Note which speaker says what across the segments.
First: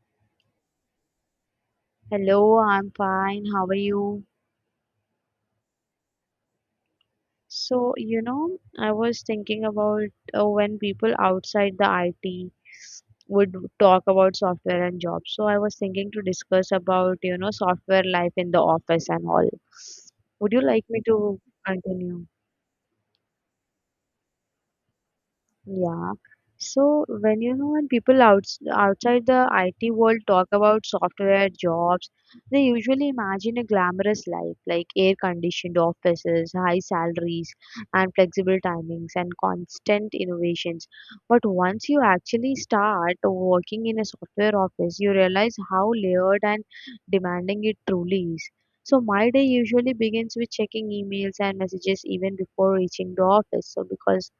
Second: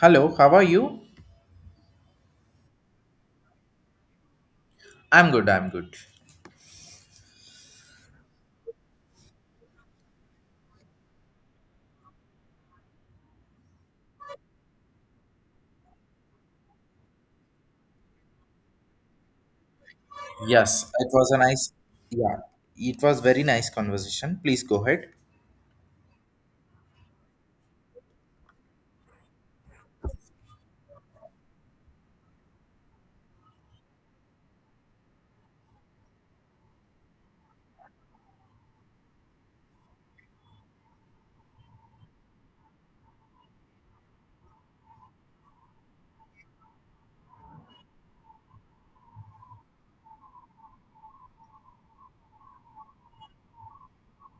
Speaker 1: Hello, how are you?
Speaker 2: Hello, I'm fine. How are you?
Speaker 1: I'm good, I'm good.
Speaker 2: So, you know, I was thinking about when people outside the IT would talk about software and jobs. So, I was thinking to discuss about, you know, software life in the office and all. Would you like
Speaker 1: Yes,
Speaker 2: me
Speaker 1: it was a
Speaker 2: to
Speaker 1: nice,
Speaker 2: continue?
Speaker 1: yeah, it was very nice conversation. Please go ahead.
Speaker 2: Yeah. So when you know when people outside the IT world talk about software jobs, they usually imagine a glamorous life like air-conditioned offices, high salaries, and flexible timings and constant innovations. But once you actually start working in a software office, you realize how layered and demanding it truly is. So my day usually begins with checking emails and messages even before reaching the office. So because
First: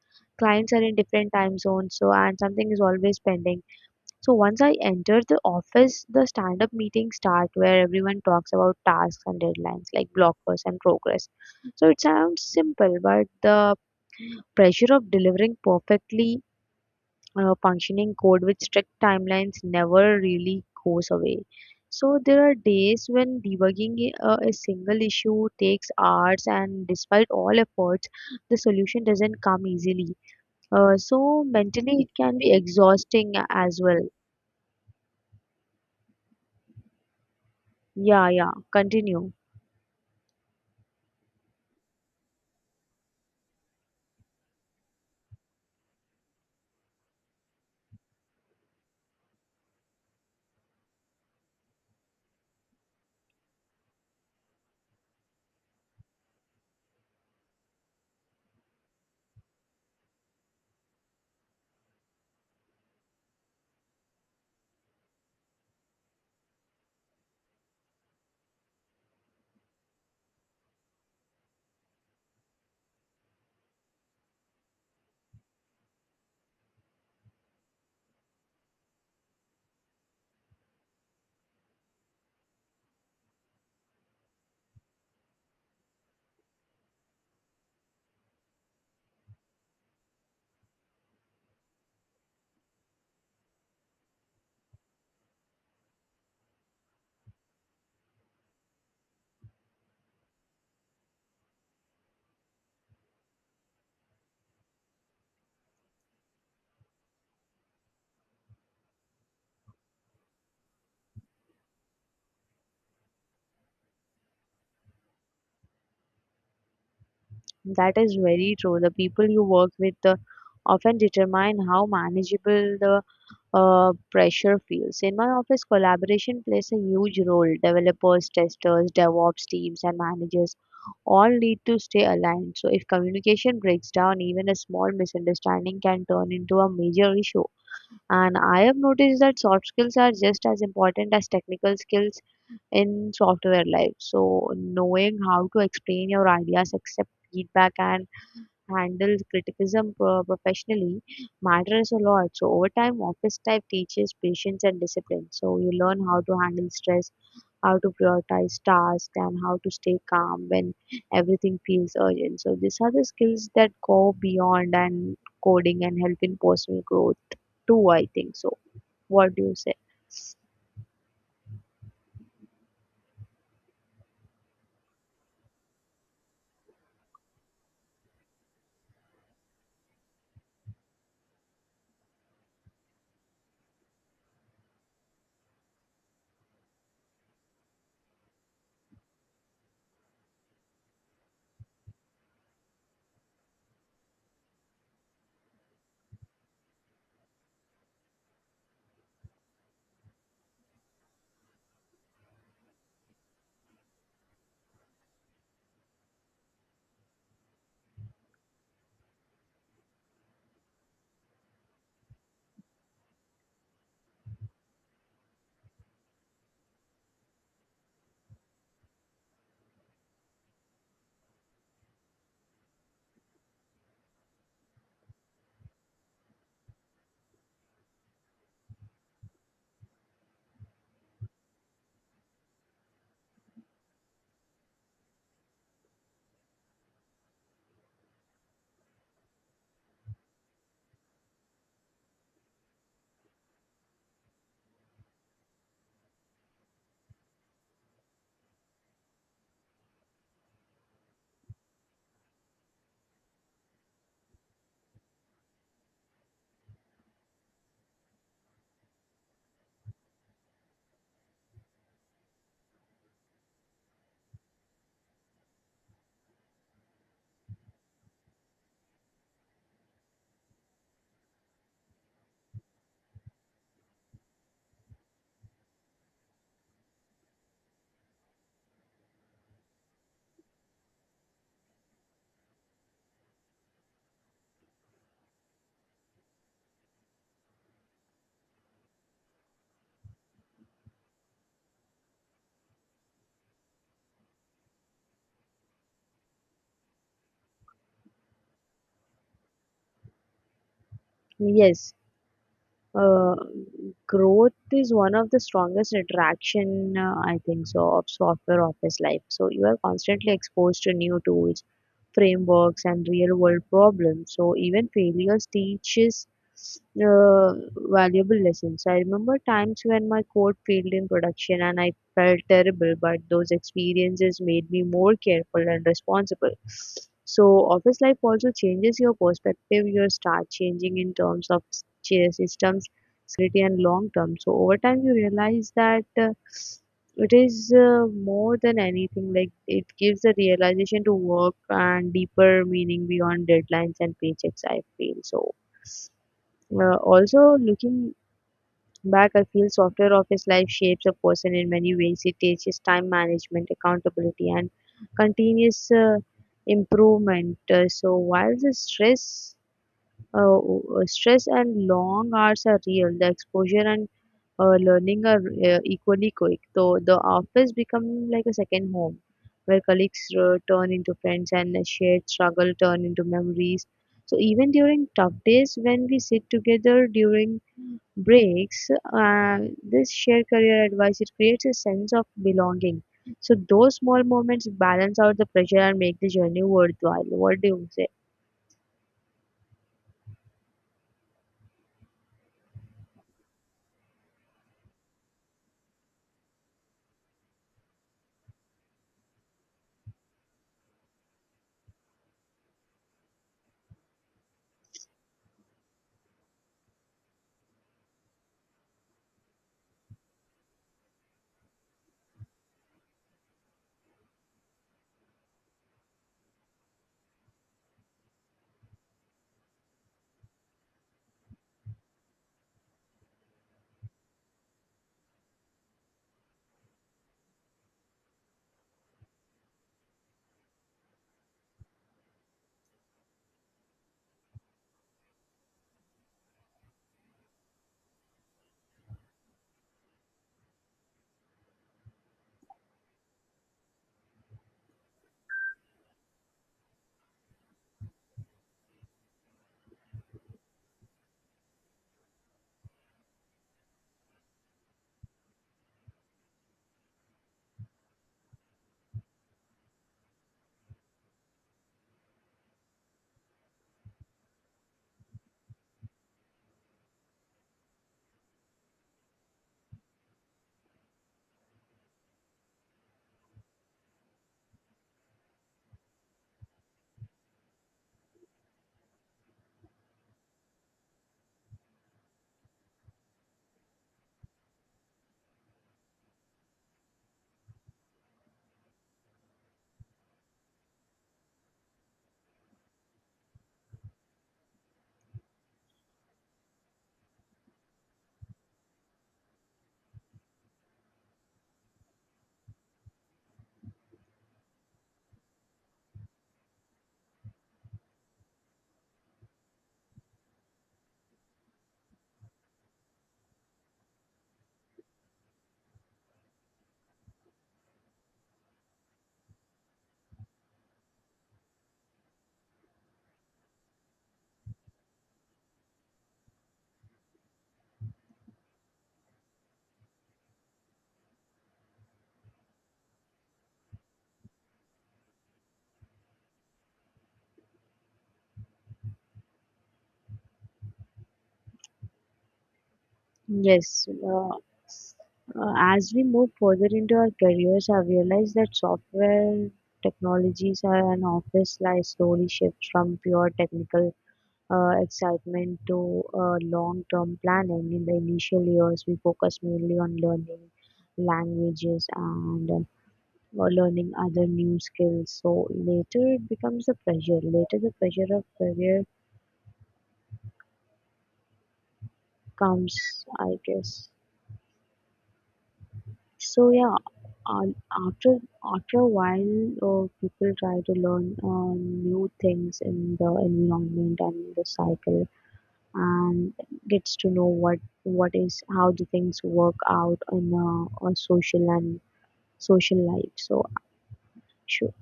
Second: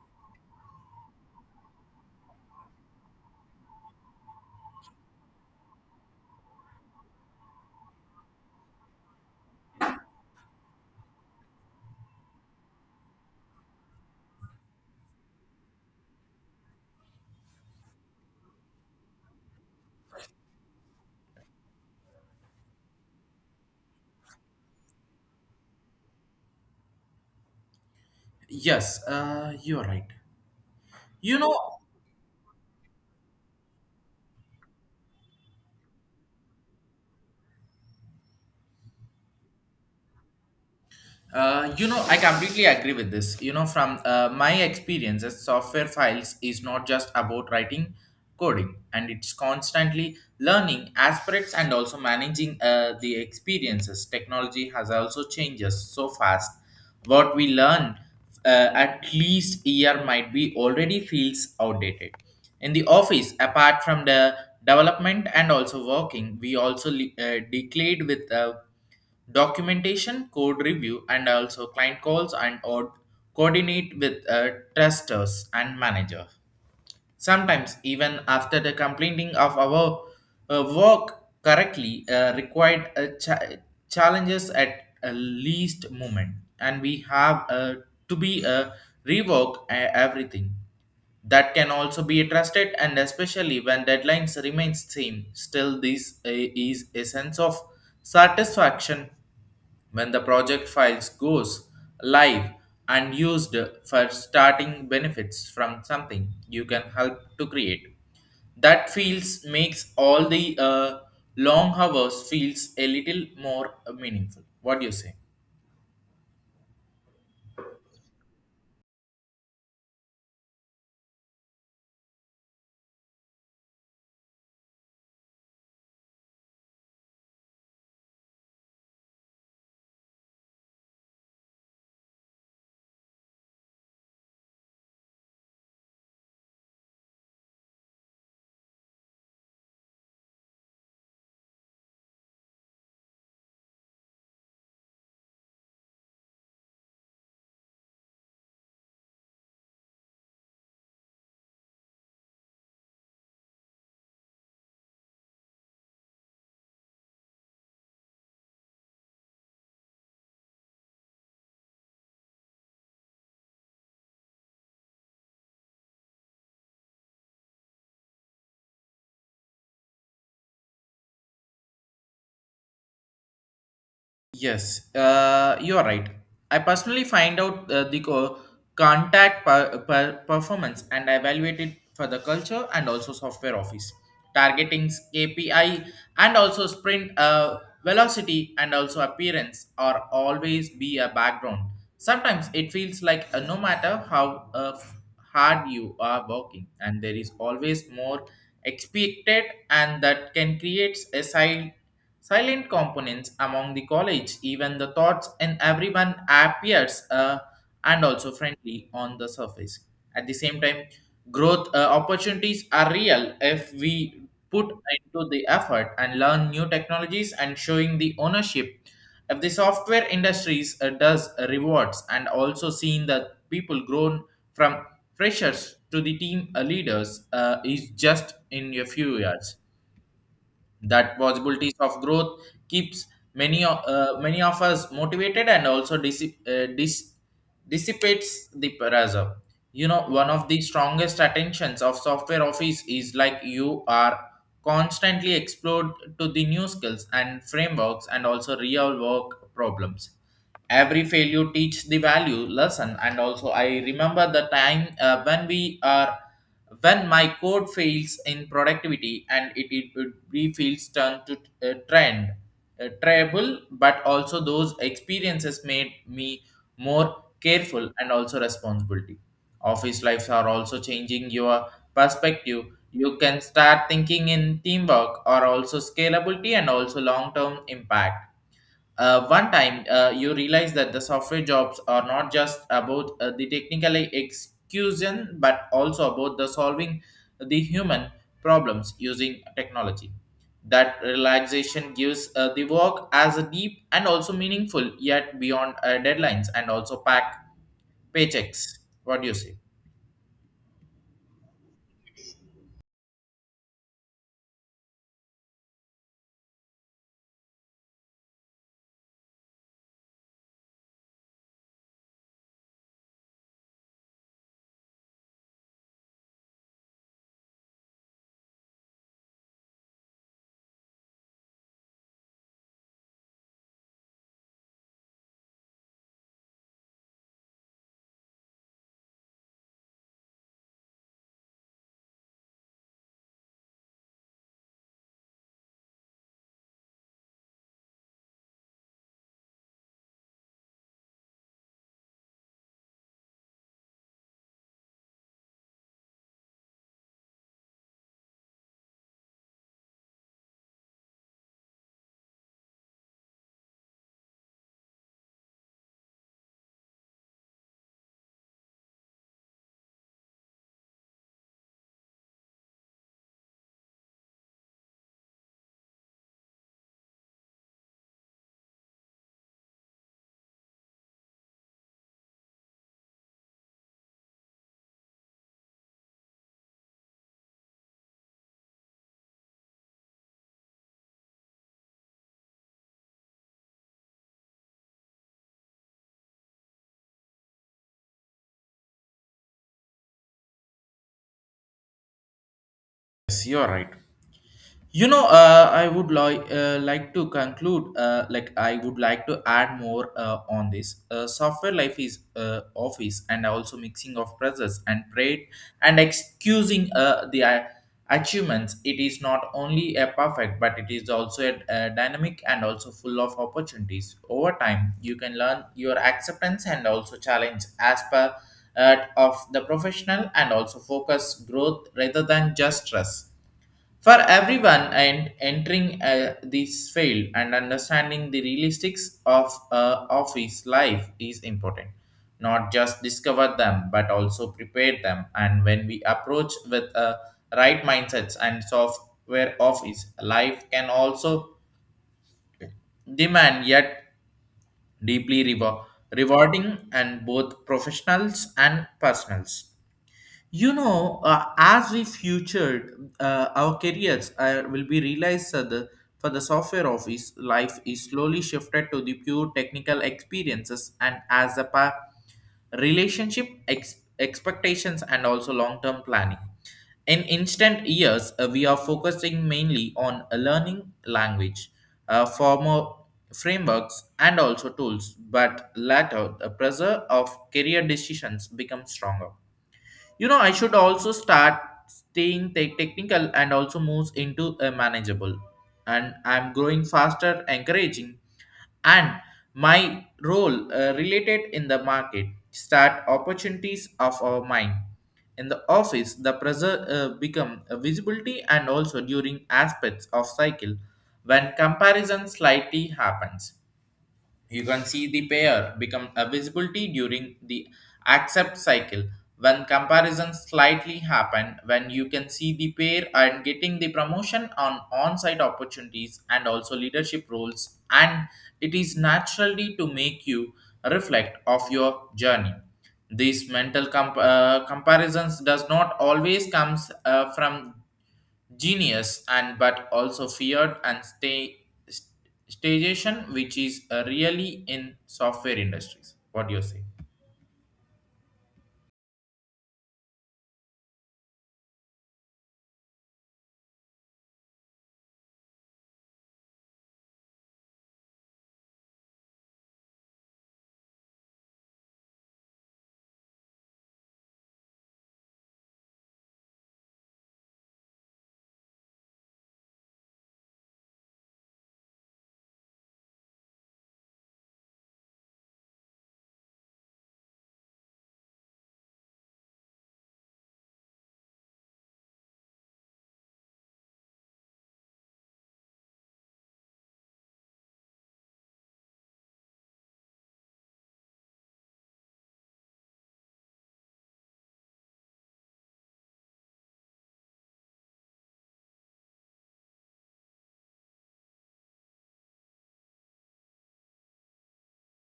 Speaker 2: clients are in different time zones, so and something is always pending. So once I enter the office, the stand up meetings start where everyone talks about tasks and deadlines like blockers and progress. So it sounds simple, but the pressure of delivering perfectly functioning code with strict timelines never really goes away. So there are days when debugging a single issue takes hours, and despite all efforts, the
Speaker 1: Yes,
Speaker 2: solution doesn't come
Speaker 1: you're right.
Speaker 2: easily. Uh,
Speaker 1: You
Speaker 2: so
Speaker 1: know,
Speaker 2: mentally it can be exhausting as well. Yeah, yeah, continue.
Speaker 1: You know, I completely agree with this. You know, from my experiences, software files is not just about writing coding, and it's constantly learning aspects and also managing the experiences. Technology has also changes so fast. What we learn at least year might be already feels outdated. In the office, apart from the development and also working, we also declared with. Documentation, code review, and also client calls and or coordinate with testers and manager. Sometimes, even after the completing of our work correctly, required challenges at a least moment, and we have to be rework everything. That can also be trusted, and especially when deadlines remain same. Still, this is a sense of satisfaction when the project files goes live and used for starting benefits from something you can help to create, that feels makes all the long hours feels a little more meaningful. What do you say?
Speaker 2: That is very true. The people you work with often determine how manageable the pressure feels. In my office, collaboration plays a huge role. Developers, testers, DevOps teams, and managers all need to stay aligned. So if communication breaks down, even a small misunderstanding can turn into a major issue. And I have noticed that soft skills are just as important as technical skills in software life. So knowing how to explain your ideas, accept feedback and handle criticism professionally matters a lot. So over time, office type teaches patience and discipline. So you learn how to handle stress, how to prioritize tasks and how to stay calm when everything feels urgent. So these are the skills that go beyond and coding and help in personal growth too, I think. So what do you say?
Speaker 1: Yes, you are right. I personally find out the performance and evaluate it for the culture and also software office targeting KPI and also sprint velocity and also appearance are always be a background. Sometimes it feels like no matter how hard you are working, and there is always more expected, and that can create a side. Silent components among the college, even the thoughts and everyone appears and also friendly on the surface. At the same time, growth opportunities are real if we put into the effort and learn new technologies and showing the ownership. If the software industries does rewards and also seeing the people grown from freshers to the team leaders is just in a few years that possibilities of growth keeps many of us motivated and also dissipates the pressure. You know, one of the strongest attentions of software office is like you are constantly explored to the new skills and frameworks and also real work problems. Every failure teach the value lesson and also I remember the time when we are when my code fails in productivity and it refills turn to trend tribal, but also those experiences made me more careful and also responsibility. Office lives are also changing your perspective. You can start thinking in teamwork or also scalability and also long term impact. One time, you realize that the software jobs are not just about the technical execution but also about the solving the human problems using technology. That relaxation gives the work as a deep and also meaningful yet beyond deadlines and also pack paychecks. What do you say?
Speaker 2: Yes. uh, Growth is one of the strongest attraction, I think so, of software office life. So you are constantly exposed to new tools, frameworks and real world problems. So even failures teaches uh, valuable lessons. I remember times when my code failed in production and I felt terrible, but those experiences made me more careful and responsible. So office life also changes your perspective. You start changing in terms of systems, security and long term. So over time you realize that it is uh, more than anything. Like it gives a realization to work and deeper meaning beyond deadlines and paychecks, I feel. So also, looking back, I feel software office life shapes a person in many ways. It teaches time management, accountability and continuous improvement. So while the stress, uh, stress and long hours are real. The exposure and learning are equally quick. So the office becomes like a second home, where colleagues turn into friends and a shared struggle turn into memories. So even during tough days, when we sit together during breaks, uh, this shared career advice, it creates a sense of belonging. So those small moments balance out the pressure and make the journey worthwhile. What do you say?
Speaker 1: Yes, you're right. You know, I would like to conclude like I would like to add more on this. Software life is office and also mixing of presence and pride and excusing the achievements. It is not only a perfect but it is also a dynamic and also full of opportunities. Over time you can learn your acceptance and also challenge as per of the professional and also focus growth rather than just stress for everyone and entering this field, and understanding the realistics of office life is important. Not just discover them, but also prepare them. And when we approach with a right mindsets and software office, life can also demand yet deeply rewarding and both professionals and personals. You know, as we futured, our careers will be realized for the software office. Life is slowly shifted to the pure technical experiences, and as a relationship expectations and also long-term planning. In instant years, we are focusing mainly on a learning language, formal frameworks, and also tools. But later, the pressure of career decisions becomes stronger. You know, I should also start staying technical and also moves into a manageable. And I'm growing faster, encouraging, and my role related in the market start opportunities of our mind. In the office, the pressure become a visibility and also during aspects of cycle when comparison slightly happens. You can see the pair become a visibility during the accept cycle when comparisons slightly happen, when you can see the pair and getting the promotion on on-site opportunities and also leadership roles, and it is naturally to make you reflect of your journey. These mental comparisons does not always comes from genius, and but also feared and stay st- stagnation, which is really in software industries. What do you say?
Speaker 2: Yes, as we move further into our careers, I've realized that software technologies are an office life slowly shifts from pure technical excitement to long-term planning. In the initial years, we focus mainly on learning languages and or learning other new skills. So later it becomes a pressure. Later the pressure of career comes, I guess. So after a while, people try to learn new things in the environment and the cycle, and gets to know what is how the things work out in a social and social life. So sure,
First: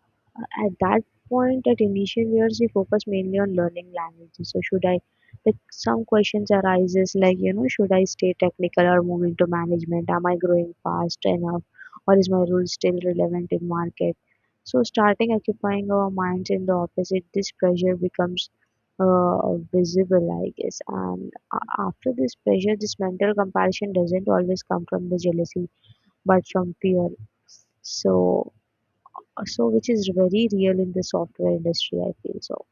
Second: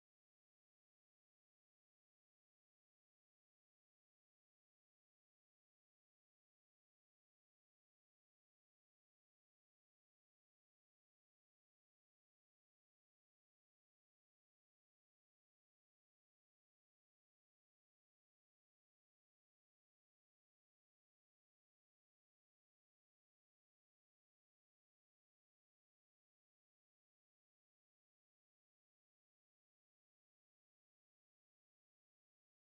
Speaker 2: at that point, at initial years we focus mainly on learning languages. So should I, like, some questions arises like, you know, should I stay technical or move into management? Am I growing fast enough or is my role still relevant in market? So starting occupying our minds in the opposite, this pressure becomes visible, I guess. And after this pressure, this mental comparison doesn't always come from the jealousy, but from fear. So so which is very real in the software industry, I feel so.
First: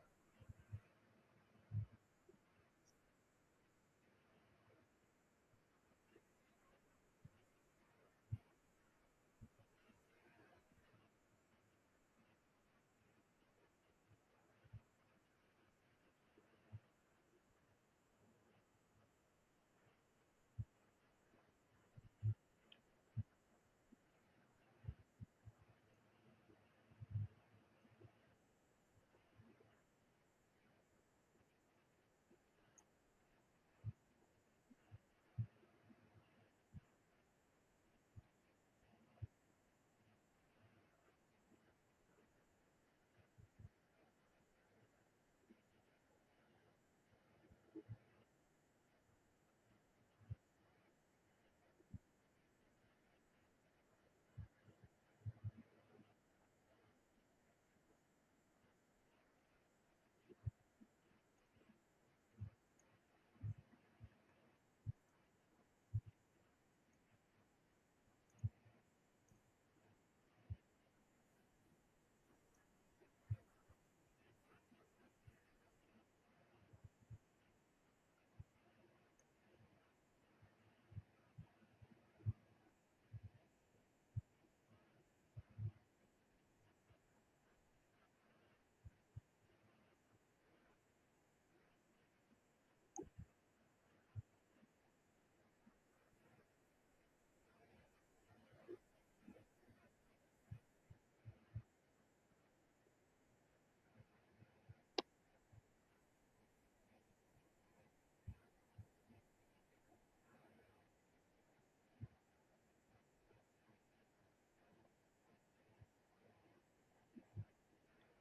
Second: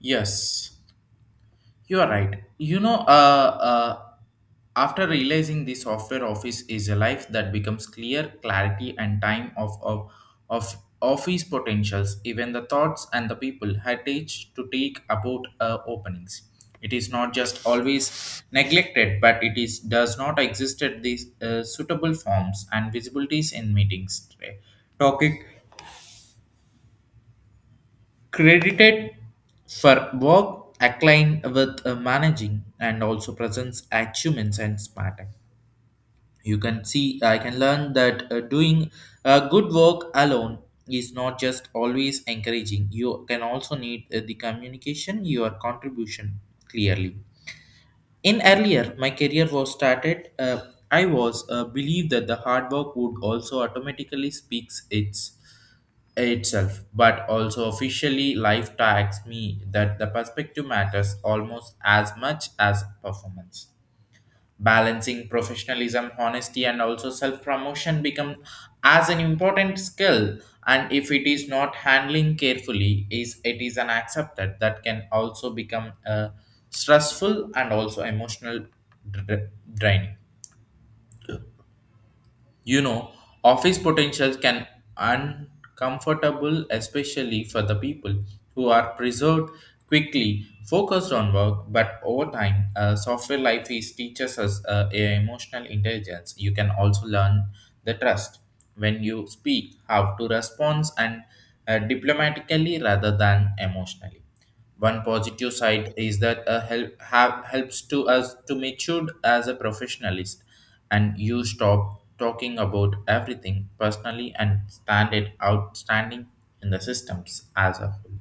Speaker 1: Yes. You are right. You know, uh, after realizing the software office is a life that becomes clear, clarity, and time of office potentials, even the thoughts and the people had teach to take about openings. It is not just always neglected, but it is does not existed these suitable forms and visibilities in meetings. Topic credited for work acclaim with managing and also presents achievements and smarting. You can see, I can learn that doing good work alone is not just always encouraging. You can also need the communication, your contribution clearly. In earlier my career was started I was believed that the hard work would also automatically speaks itself, but also officially life tags me that the perspective matters almost as much as performance. Balancing professionalism, honesty, and also self promotion become as an important skill. And if it is not handling carefully, is it is an accepted that can also become stressful and also emotional dra- draining. You know, office potentials can uncomfortable, especially for the people who are preserved quickly, focused on work, but over time, software life is teaches us a emotional intelligence. You can also learn the trust when you speak, how to respond and diplomatically rather than emotionally. One positive side is that a helps to us to mature as a professionalist, and you stop talking about everything personally and stand it outstanding in the systems as a whole.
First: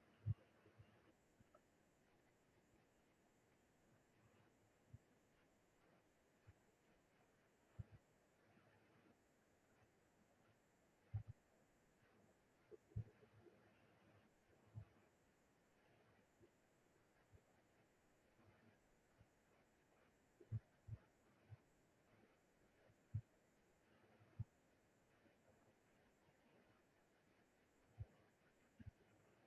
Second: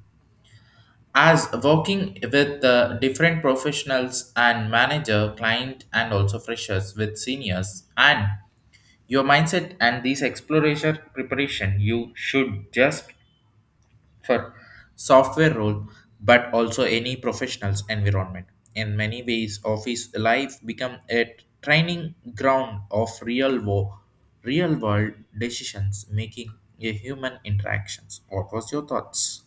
Speaker 1: As working with the different professionals and manager, client, and also freshers with seniors, and your mindset and this exploration preparation, you should just for software role but also any professional's environment. In many ways office life become a training ground of real world decisions making a human interactions. What was your thoughts?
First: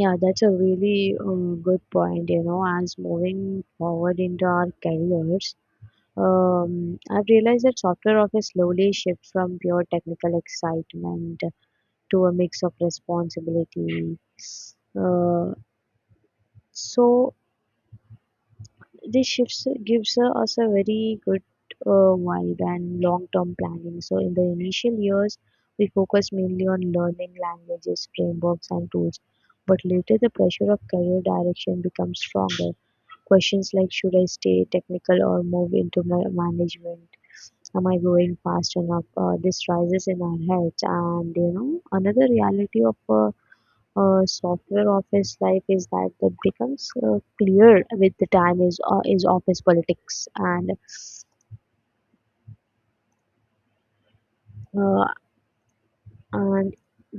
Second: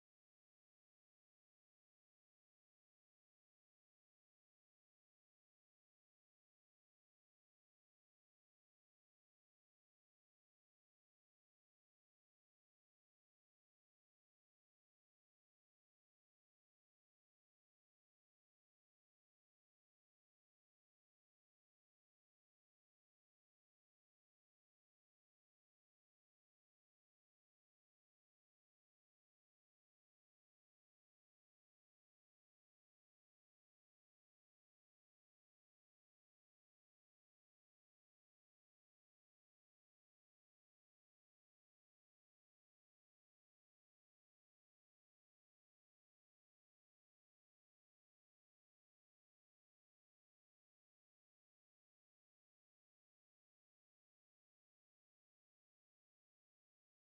Speaker 2: Yeah, that's a really good point. You know, as moving forward into our careers, I've realized that software office slowly shifts from pure technical excitement to a mix of responsibility. Uh, so this shifts gives us a very good wide and long-term planning. So in the initial years, we focus mainly on learning languages, frameworks, and tools. But later, the pressure of career direction becomes stronger. Questions like should I stay technical or move into management? Am I growing fast enough? This rises in our heads, and you know another reality of software office life is that becomes clear with the time is office politics and uh, and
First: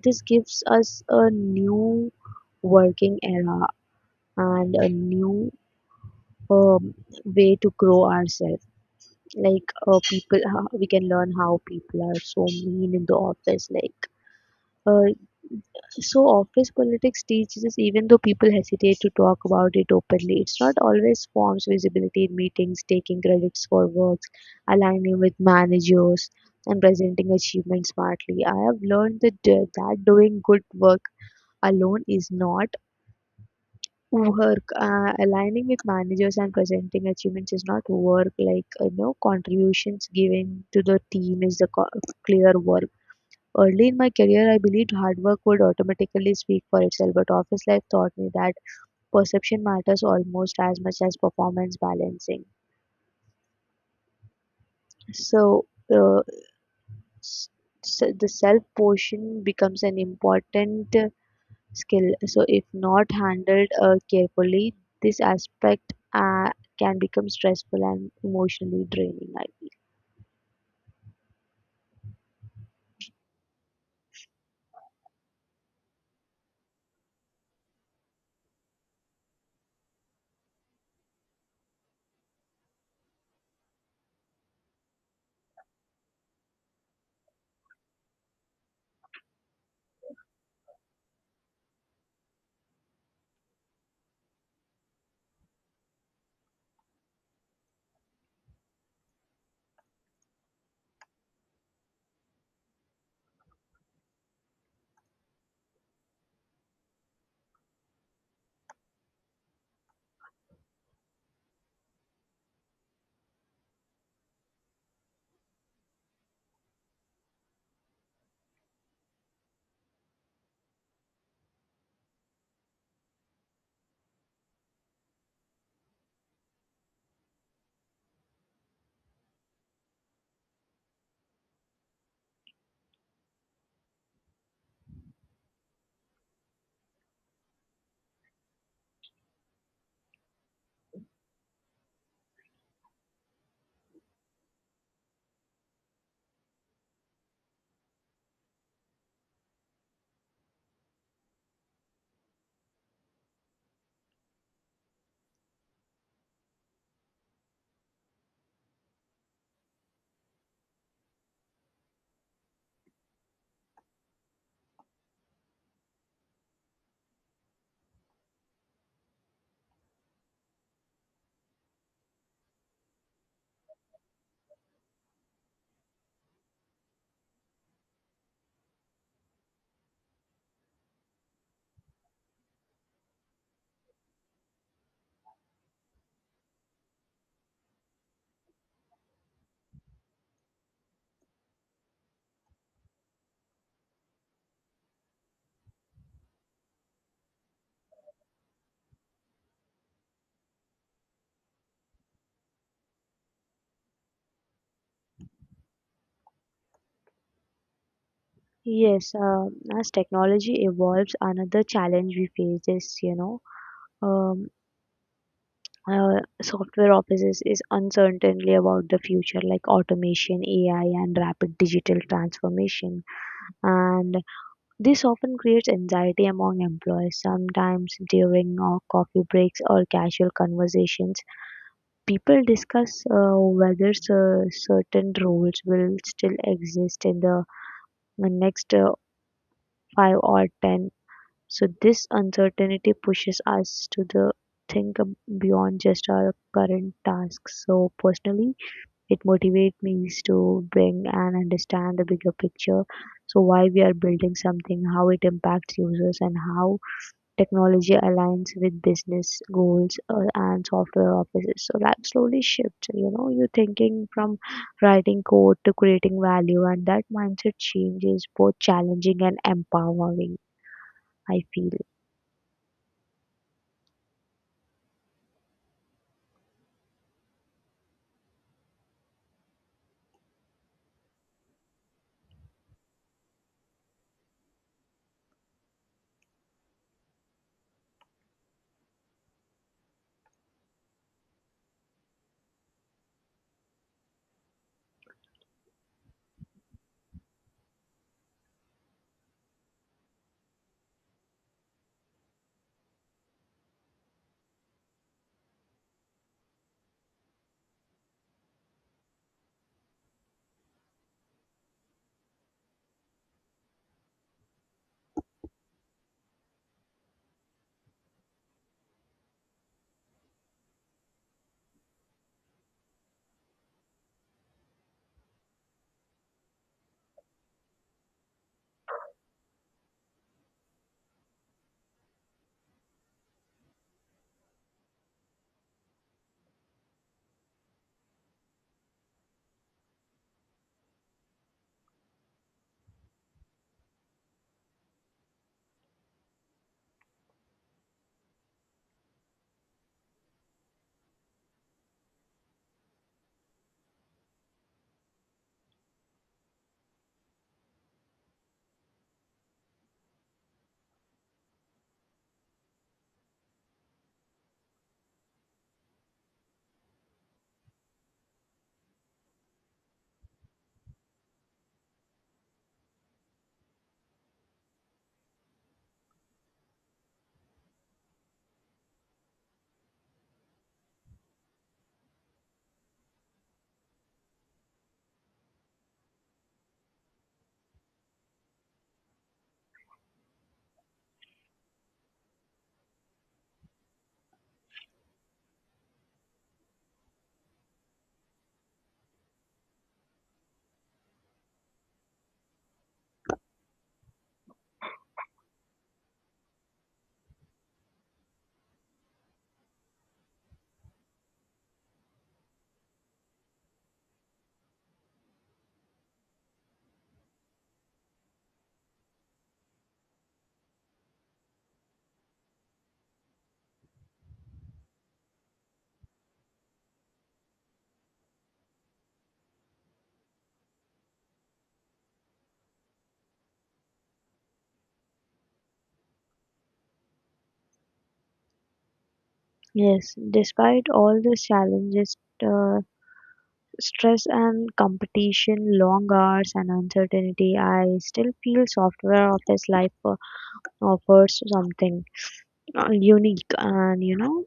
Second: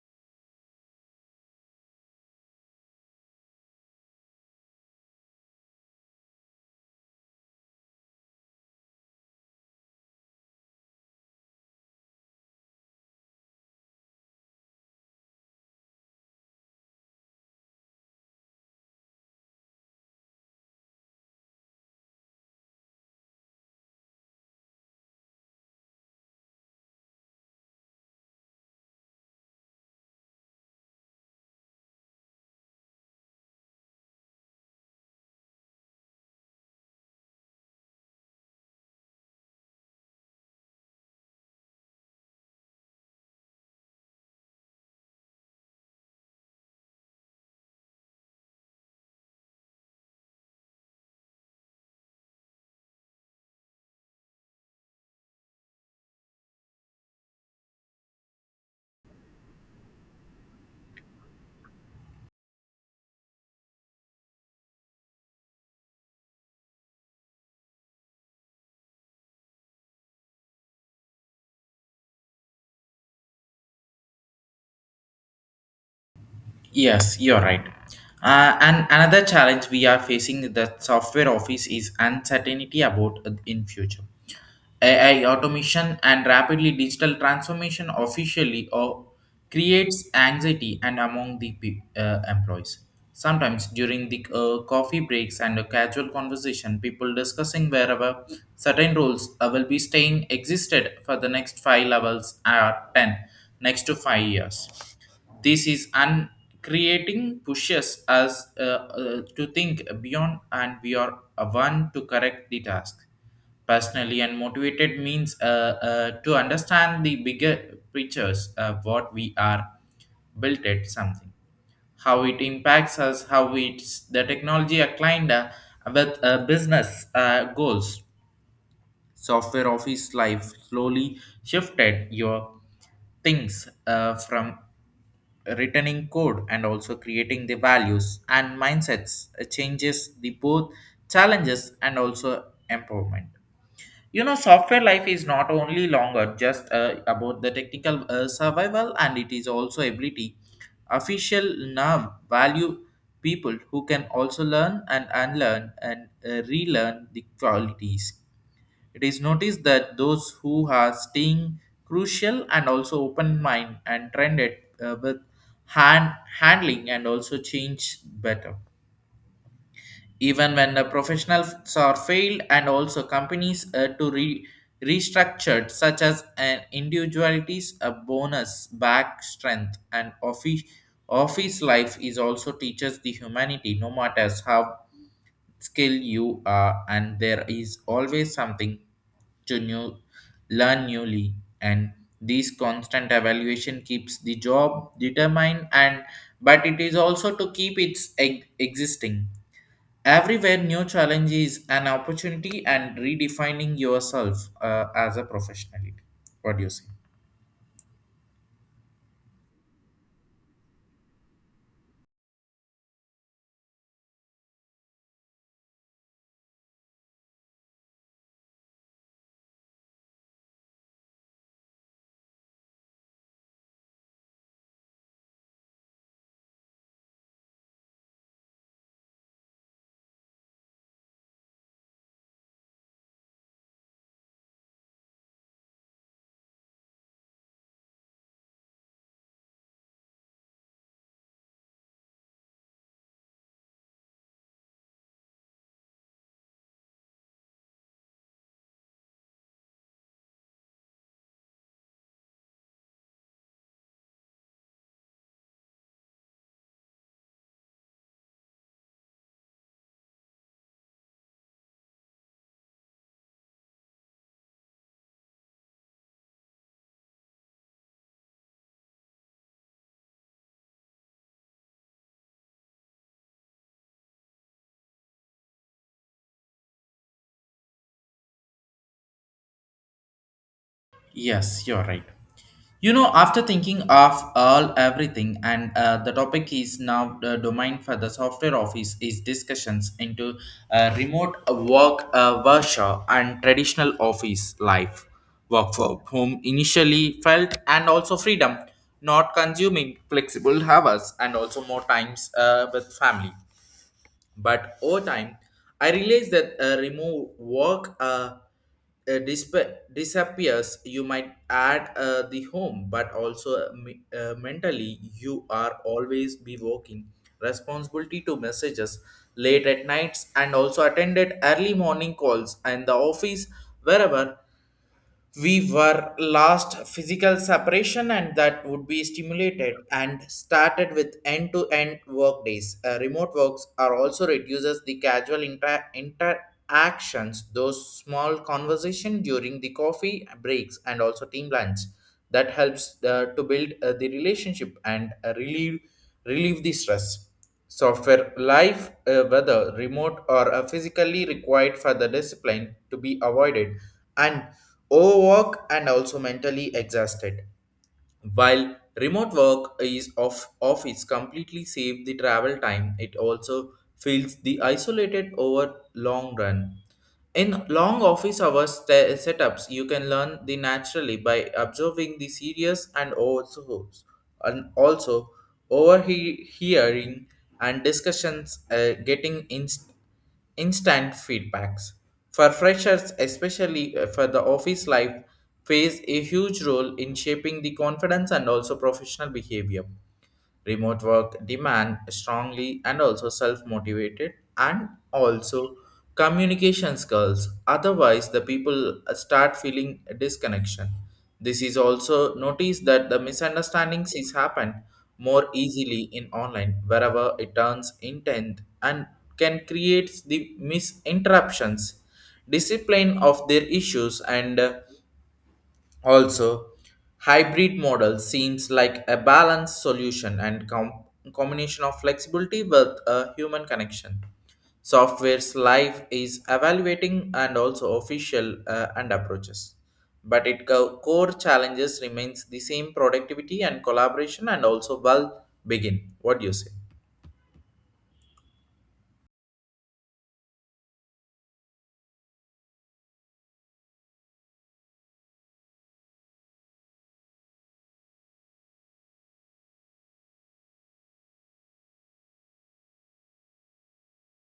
Speaker 2: this gives us a new working era and a new, um, way to grow ourselves, like people how we can learn how people are so mean in the office like uh, So office politics teaches us, even though people hesitate to talk about it openly, it's not always forms visibility in meetings, taking credits for works, aligning with managers, and presenting achievements smartly. I have learned that doing good work alone is not work. Aligning with managers and presenting achievements is not work. Like, you know, contributions given to the team is the clear work. Early in my career, I believed hard work would automatically speak for itself, but office life taught me that perception matters almost as much as performance balancing. So, uh, s- so the self portion becomes an important skill. So, if not handled carefully, this aspect can become stressful and emotionally draining, I feel.
Speaker 1: Yes, you're right. And another challenge we are facing in the software office is uncertainty about in future. AI automation and rapidly digital transformation officially or creates anxiety and among the employees. Sometimes during the coffee breaks and a casual conversation, people discussing wherever certain roles will be staying existed for the next five levels or ten next to 5 years. This is un creating pushes us to think beyond, and we are one to correct the task. Personally and motivated means to understand the bigger pictures, what we are built at something, how it impacts us, how it's the technology aligned with business goals. Software office life slowly shifted your things from returning code and also creating the values and mindsets changes the both challenges and also empowerment. You know, software life is not only longer just about the technical survival, and it is also ability official now value people who can also learn and unlearn and relearn the qualities. It is noticed that those who are staying crucial and also open mind and trended with hand handling and also change better, even when the professionals are failed and also companies restructured, such as an individuality's a bonus back strength. And office life is also teaches the humanity. No matter how skilled you are, and there is always something to new learn newly, and this constant evaluation keeps the job determined, and but it is also to keep its egg existing. Everywhere, new challenge is an opportunity and redefining yourself as a professionality. What do you say?
Speaker 2: Yes, as technology evolves, another challenge we face is, you know, um, software offices is uncertainly about the future, like automation AI and rapid digital transformation. And this often creates anxiety among employees. Sometimes during coffee breaks or casual conversations, people discuss whether certain roles will still exist in the next 5 or 10. So this uncertainty pushes us to the think beyond just our current tasks. So personally, it motivates me to bring and understand the bigger picture. So why we are building something, how it impacts users, and how technology aligns with business goals, and software offices. So that slowly shifts. You know, you're thinking from writing code to creating value, and that mindset change is both challenging and empowering, I feel.
Speaker 1: Yes, you're right. You know, after thinking of all everything, and the topic is now the domain for the software office is discussions into remote work workshop and traditional office life, work from home initially felt, and also freedom, not consuming flexible hours, and also more times with family. But over time, I realized that remove work disappears. You might add the home, but also mentally, you are always be working. Responsibility to messages late at nights and also attended early morning calls and the office wherever we were last physical separation and that would be stimulated and started with end-to-end work days. Remote works are also reduces the casual interactions, those small conversation during the coffee breaks and also team lunch that helps to build the relationship and uh, relieve the stress. Software life, whether remote or physically, required for the discipline to be avoided and overwork and also mentally exhausted. While remote work is off office completely save the travel time, it also feels the isolated over long run. In long office hours setups, you can learn the naturally by observing the serious and also overhearing and discussions, getting instant feedbacks. For freshers, especially for the office life, plays a huge role in shaping the confidence and also professional behavior. Remote work demand strongly and also self-motivated and also communication skills. Otherwise, the people start feeling a disconnection. This is also notice that the misunderstandings is happen more easily in online wherever it turns intent and can create the misinterruptions discipline of their issues and also, hybrid model seems like a balanced solution and combination of flexibility with a human connection. Software's life is evaluating and also official and approaches. But its core challenges remains the same productivity and collaboration and also well begin. What do you say?
Speaker 2: Yes. Despite all the challenges. Uh, Stress and competition, long hours and uncertainty, I still feel software office life offers something unique. And, you know,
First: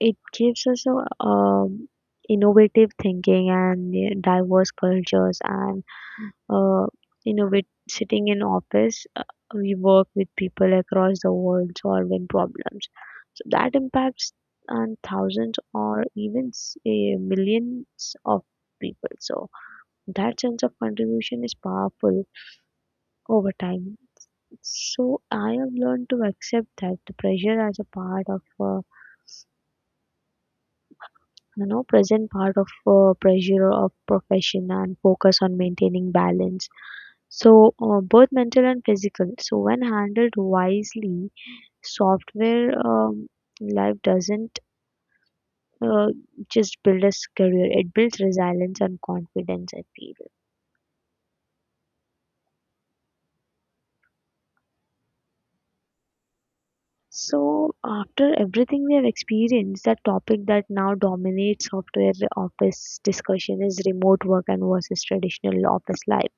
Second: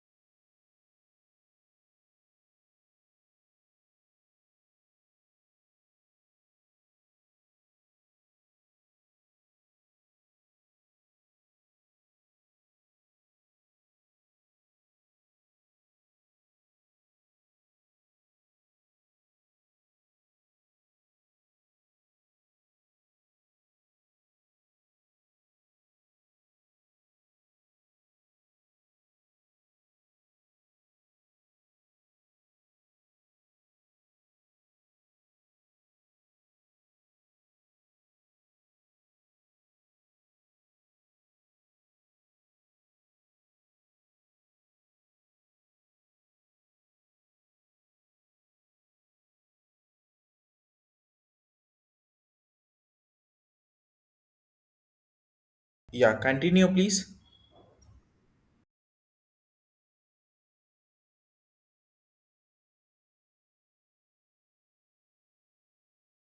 Speaker 2: it gives us a, innovative thinking and diverse cultures and, uh, you know, with sitting in office, we work with people across the world solving problems, so that impacts on thousands or even millions of people. So that sense of contribution is powerful over time. So I have learned to accept that the pressure as a part of, you know, present part of pressure of profession and focus on maintaining balance. So both mental and physical. So when handled wisely, software, life doesn't uh, just build a career; it builds resilience and confidence, I feel.
Speaker 1: Yeah, continue please.
Speaker 2: So after everything we have experienced, that topic that now dominates software office discussion is remote work and versus traditional office life.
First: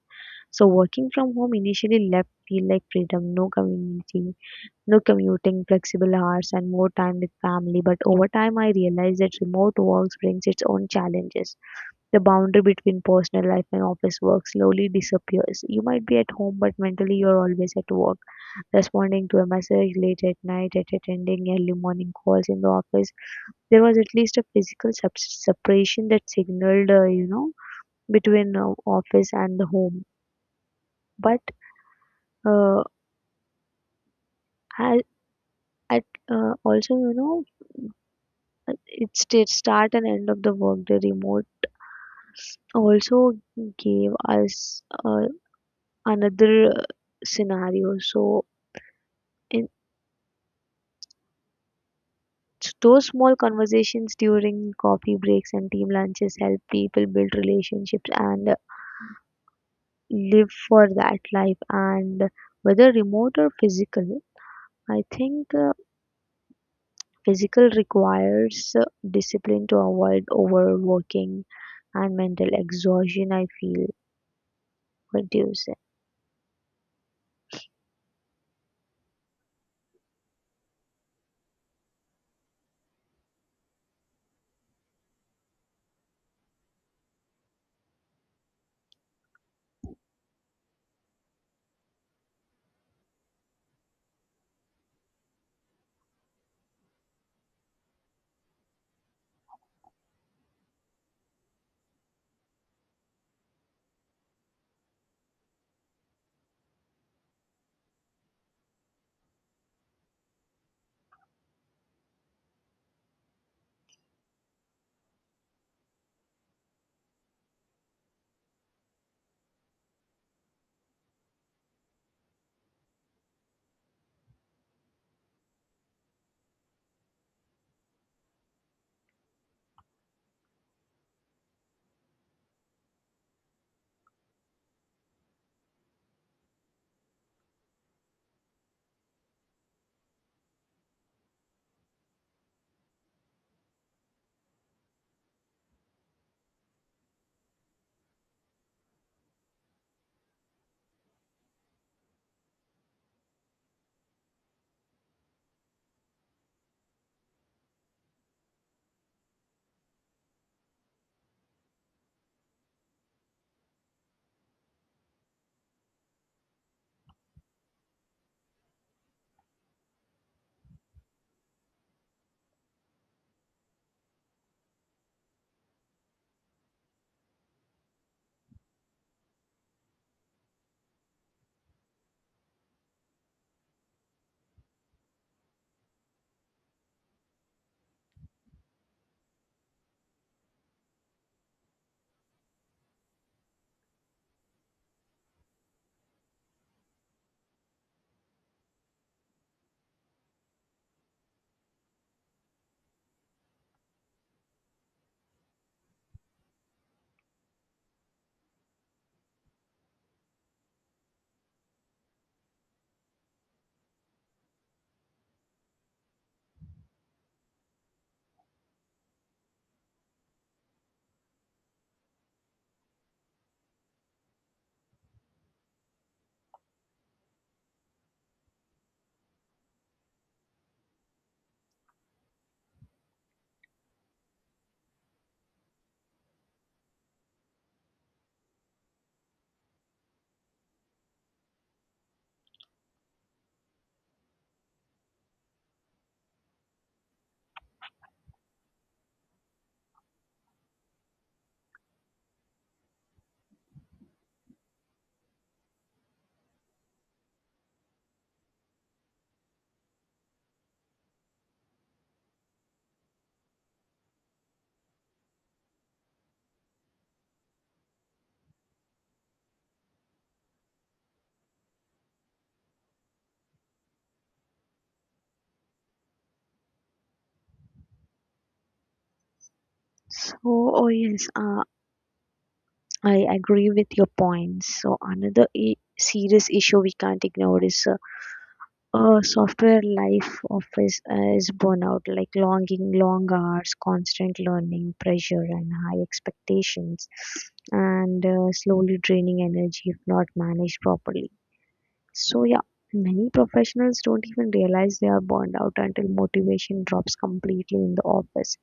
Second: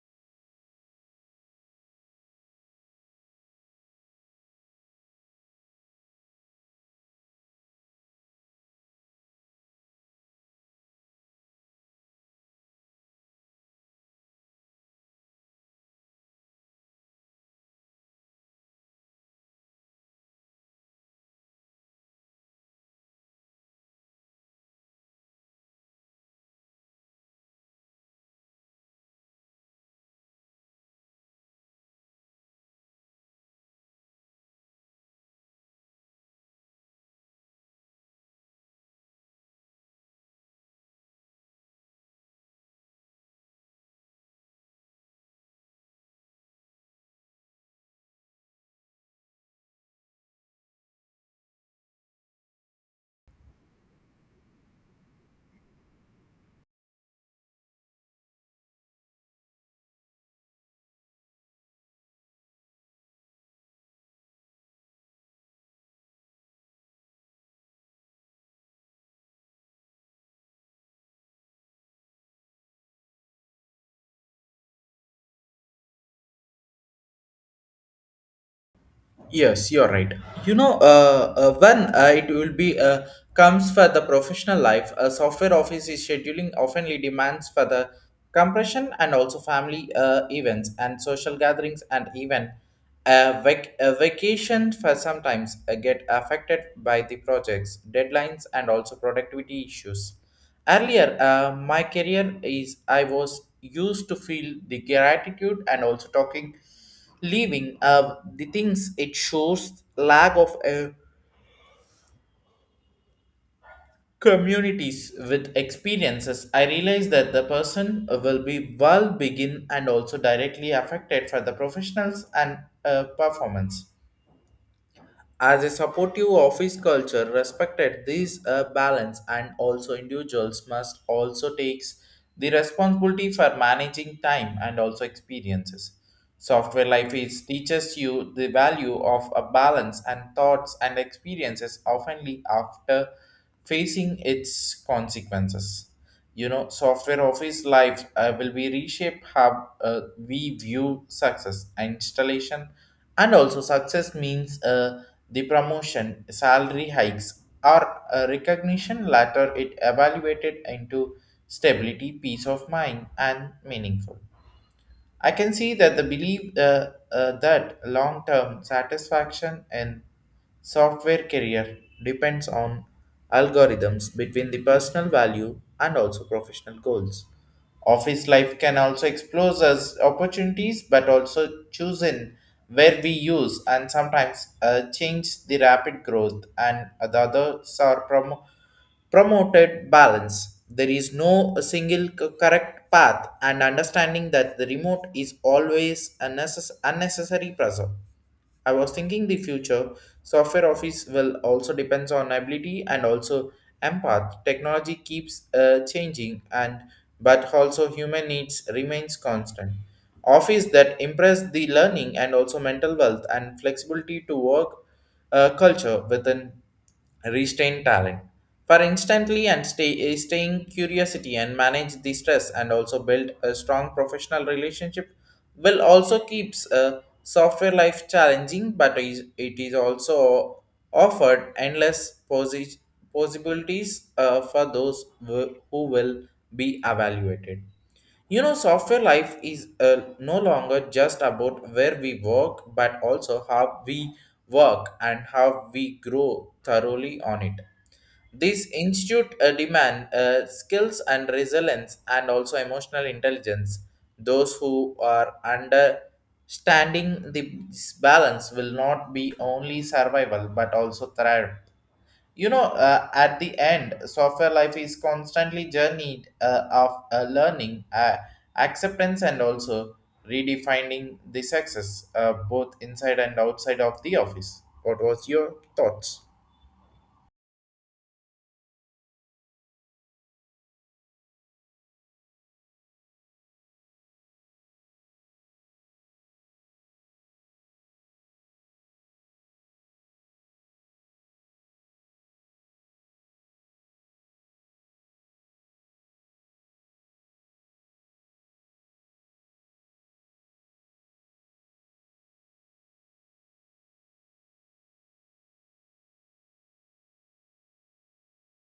Speaker 2: So working from home initially left feel like freedom, no community, no commuting, flexible hours and more time with family. But over time I realized that remote work brings its own challenges. The boundary between personal life and office work slowly disappears. You might be at home, but mentally you're always at work, responding to a message late at night, at attending early morning calls in the office. There was at least a physical separation that signaled, you know, between office and the home. But uh, I, at also, you know, it's the start and end of the workday. Remote also gave us a another scenario. So, in those small conversations during coffee breaks and team lunches help people build relationships and, live for that life. And whether remote or physical, I think physical requires discipline to avoid overworking and mental exhaustion, I feel. What do you say?
Speaker 1: Yes, you're right. You know, when it will be comes for the professional life, a software office is scheduling oftenly demands for the compression and also family events and social gatherings and even a, a vacation for sometimes get affected by the projects, deadlines, and also productivity issues. Earlier, my career is I was used to feel the gratitude and also talking leaving of the things it shows lack of communities with experiences. I realize that the person will be well begin and also directly affected for the professionals and performance. As a supportive office culture respected this balance and also individuals must also takes the responsibility for managing time and also experiences. Software life is teaches you the value of a balance and thoughts and experiences oftenly after facing its consequences. You know software office life will be reshape how we view success and installation and also success means the promotion salary hikes or recognition later it evaluated into stability peace of mind and meaningful. I can see that the belief that long term satisfaction in software career depends on algorithms between the personal value and also professional goals. Office life can also explore us opportunities but also choosing where we use and sometimes change the rapid growth and the others are promoted balance. There is no single correct path, and understanding that the remote is always a unnecessary pressure. I was thinking the future software office will also depends on ability and also empath. Technology keeps changing, and but also human needs remains constant. Office that impress the learning and also mental wealth and flexibility to work culture within restrain talent for instantly and stay staying curiosity and manage the stress and also build a strong professional relationship will also keeps a software life challenging but it is also offered endless possibilities for those who will be evaluated. You know, software life is no longer just about where we work, but also how we work and how we grow thoroughly on it. This institute demand skills and resilience and also emotional intelligence. Those who are understanding this balance will not be only survival but also thrive. You know at the end software life is constantly journeyed of learning, acceptance and also redefining the success both inside and outside of the office. What was your thoughts?
Speaker 2: So, oh yes, I agree with your points. So another, I serious issue we can't ignore is, a software life office is burnout, like longing long hours, constant learning pressure and high expectations and slowly draining energy if not managed properly. So yeah, many professionals don't even realize they are burned out until motivation drops completely in the office.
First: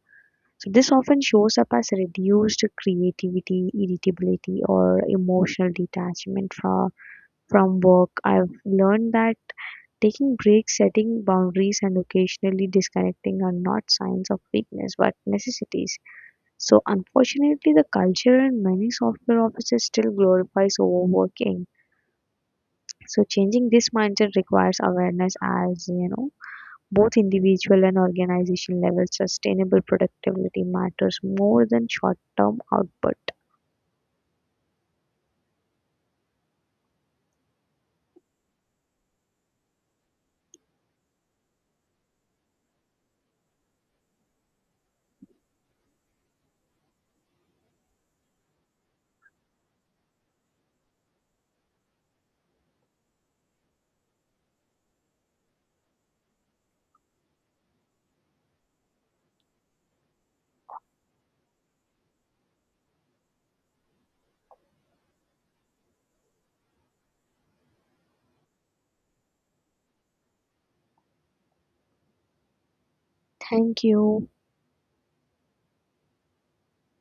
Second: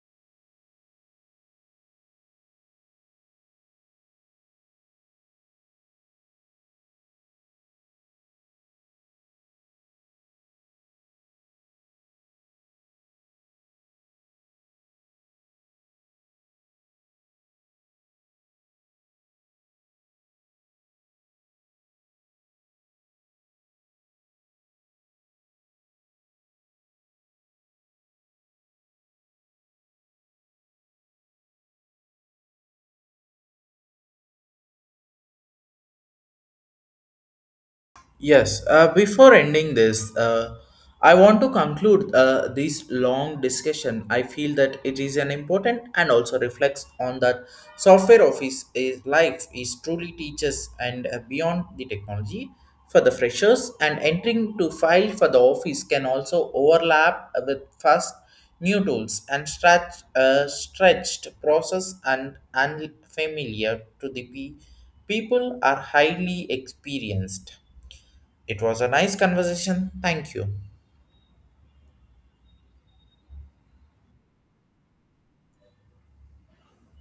Speaker 2: So this often shows up as reduced creativity, irritability or emotional detachment from work. I've learned that taking breaks, setting boundaries, and occasionally disconnecting are not signs of weakness but necessities. So, unfortunately, the culture in many software offices still glorifies overworking. So, changing this mindset requires awareness, as you know, both individual and organization level sustainable productivity matters more than short term output.
Speaker 1: Yes, before ending this, I want to conclude this long discussion. I feel that it is an important and also reflects on that software office is life is truly teaches and beyond the technology for the freshers and entering to file for the office can also overlap with fast new tools and stretch, stretched process and unfamiliar to the people are highly experienced. It was a nice conversation. Thank you.
Speaker 2: Thank you.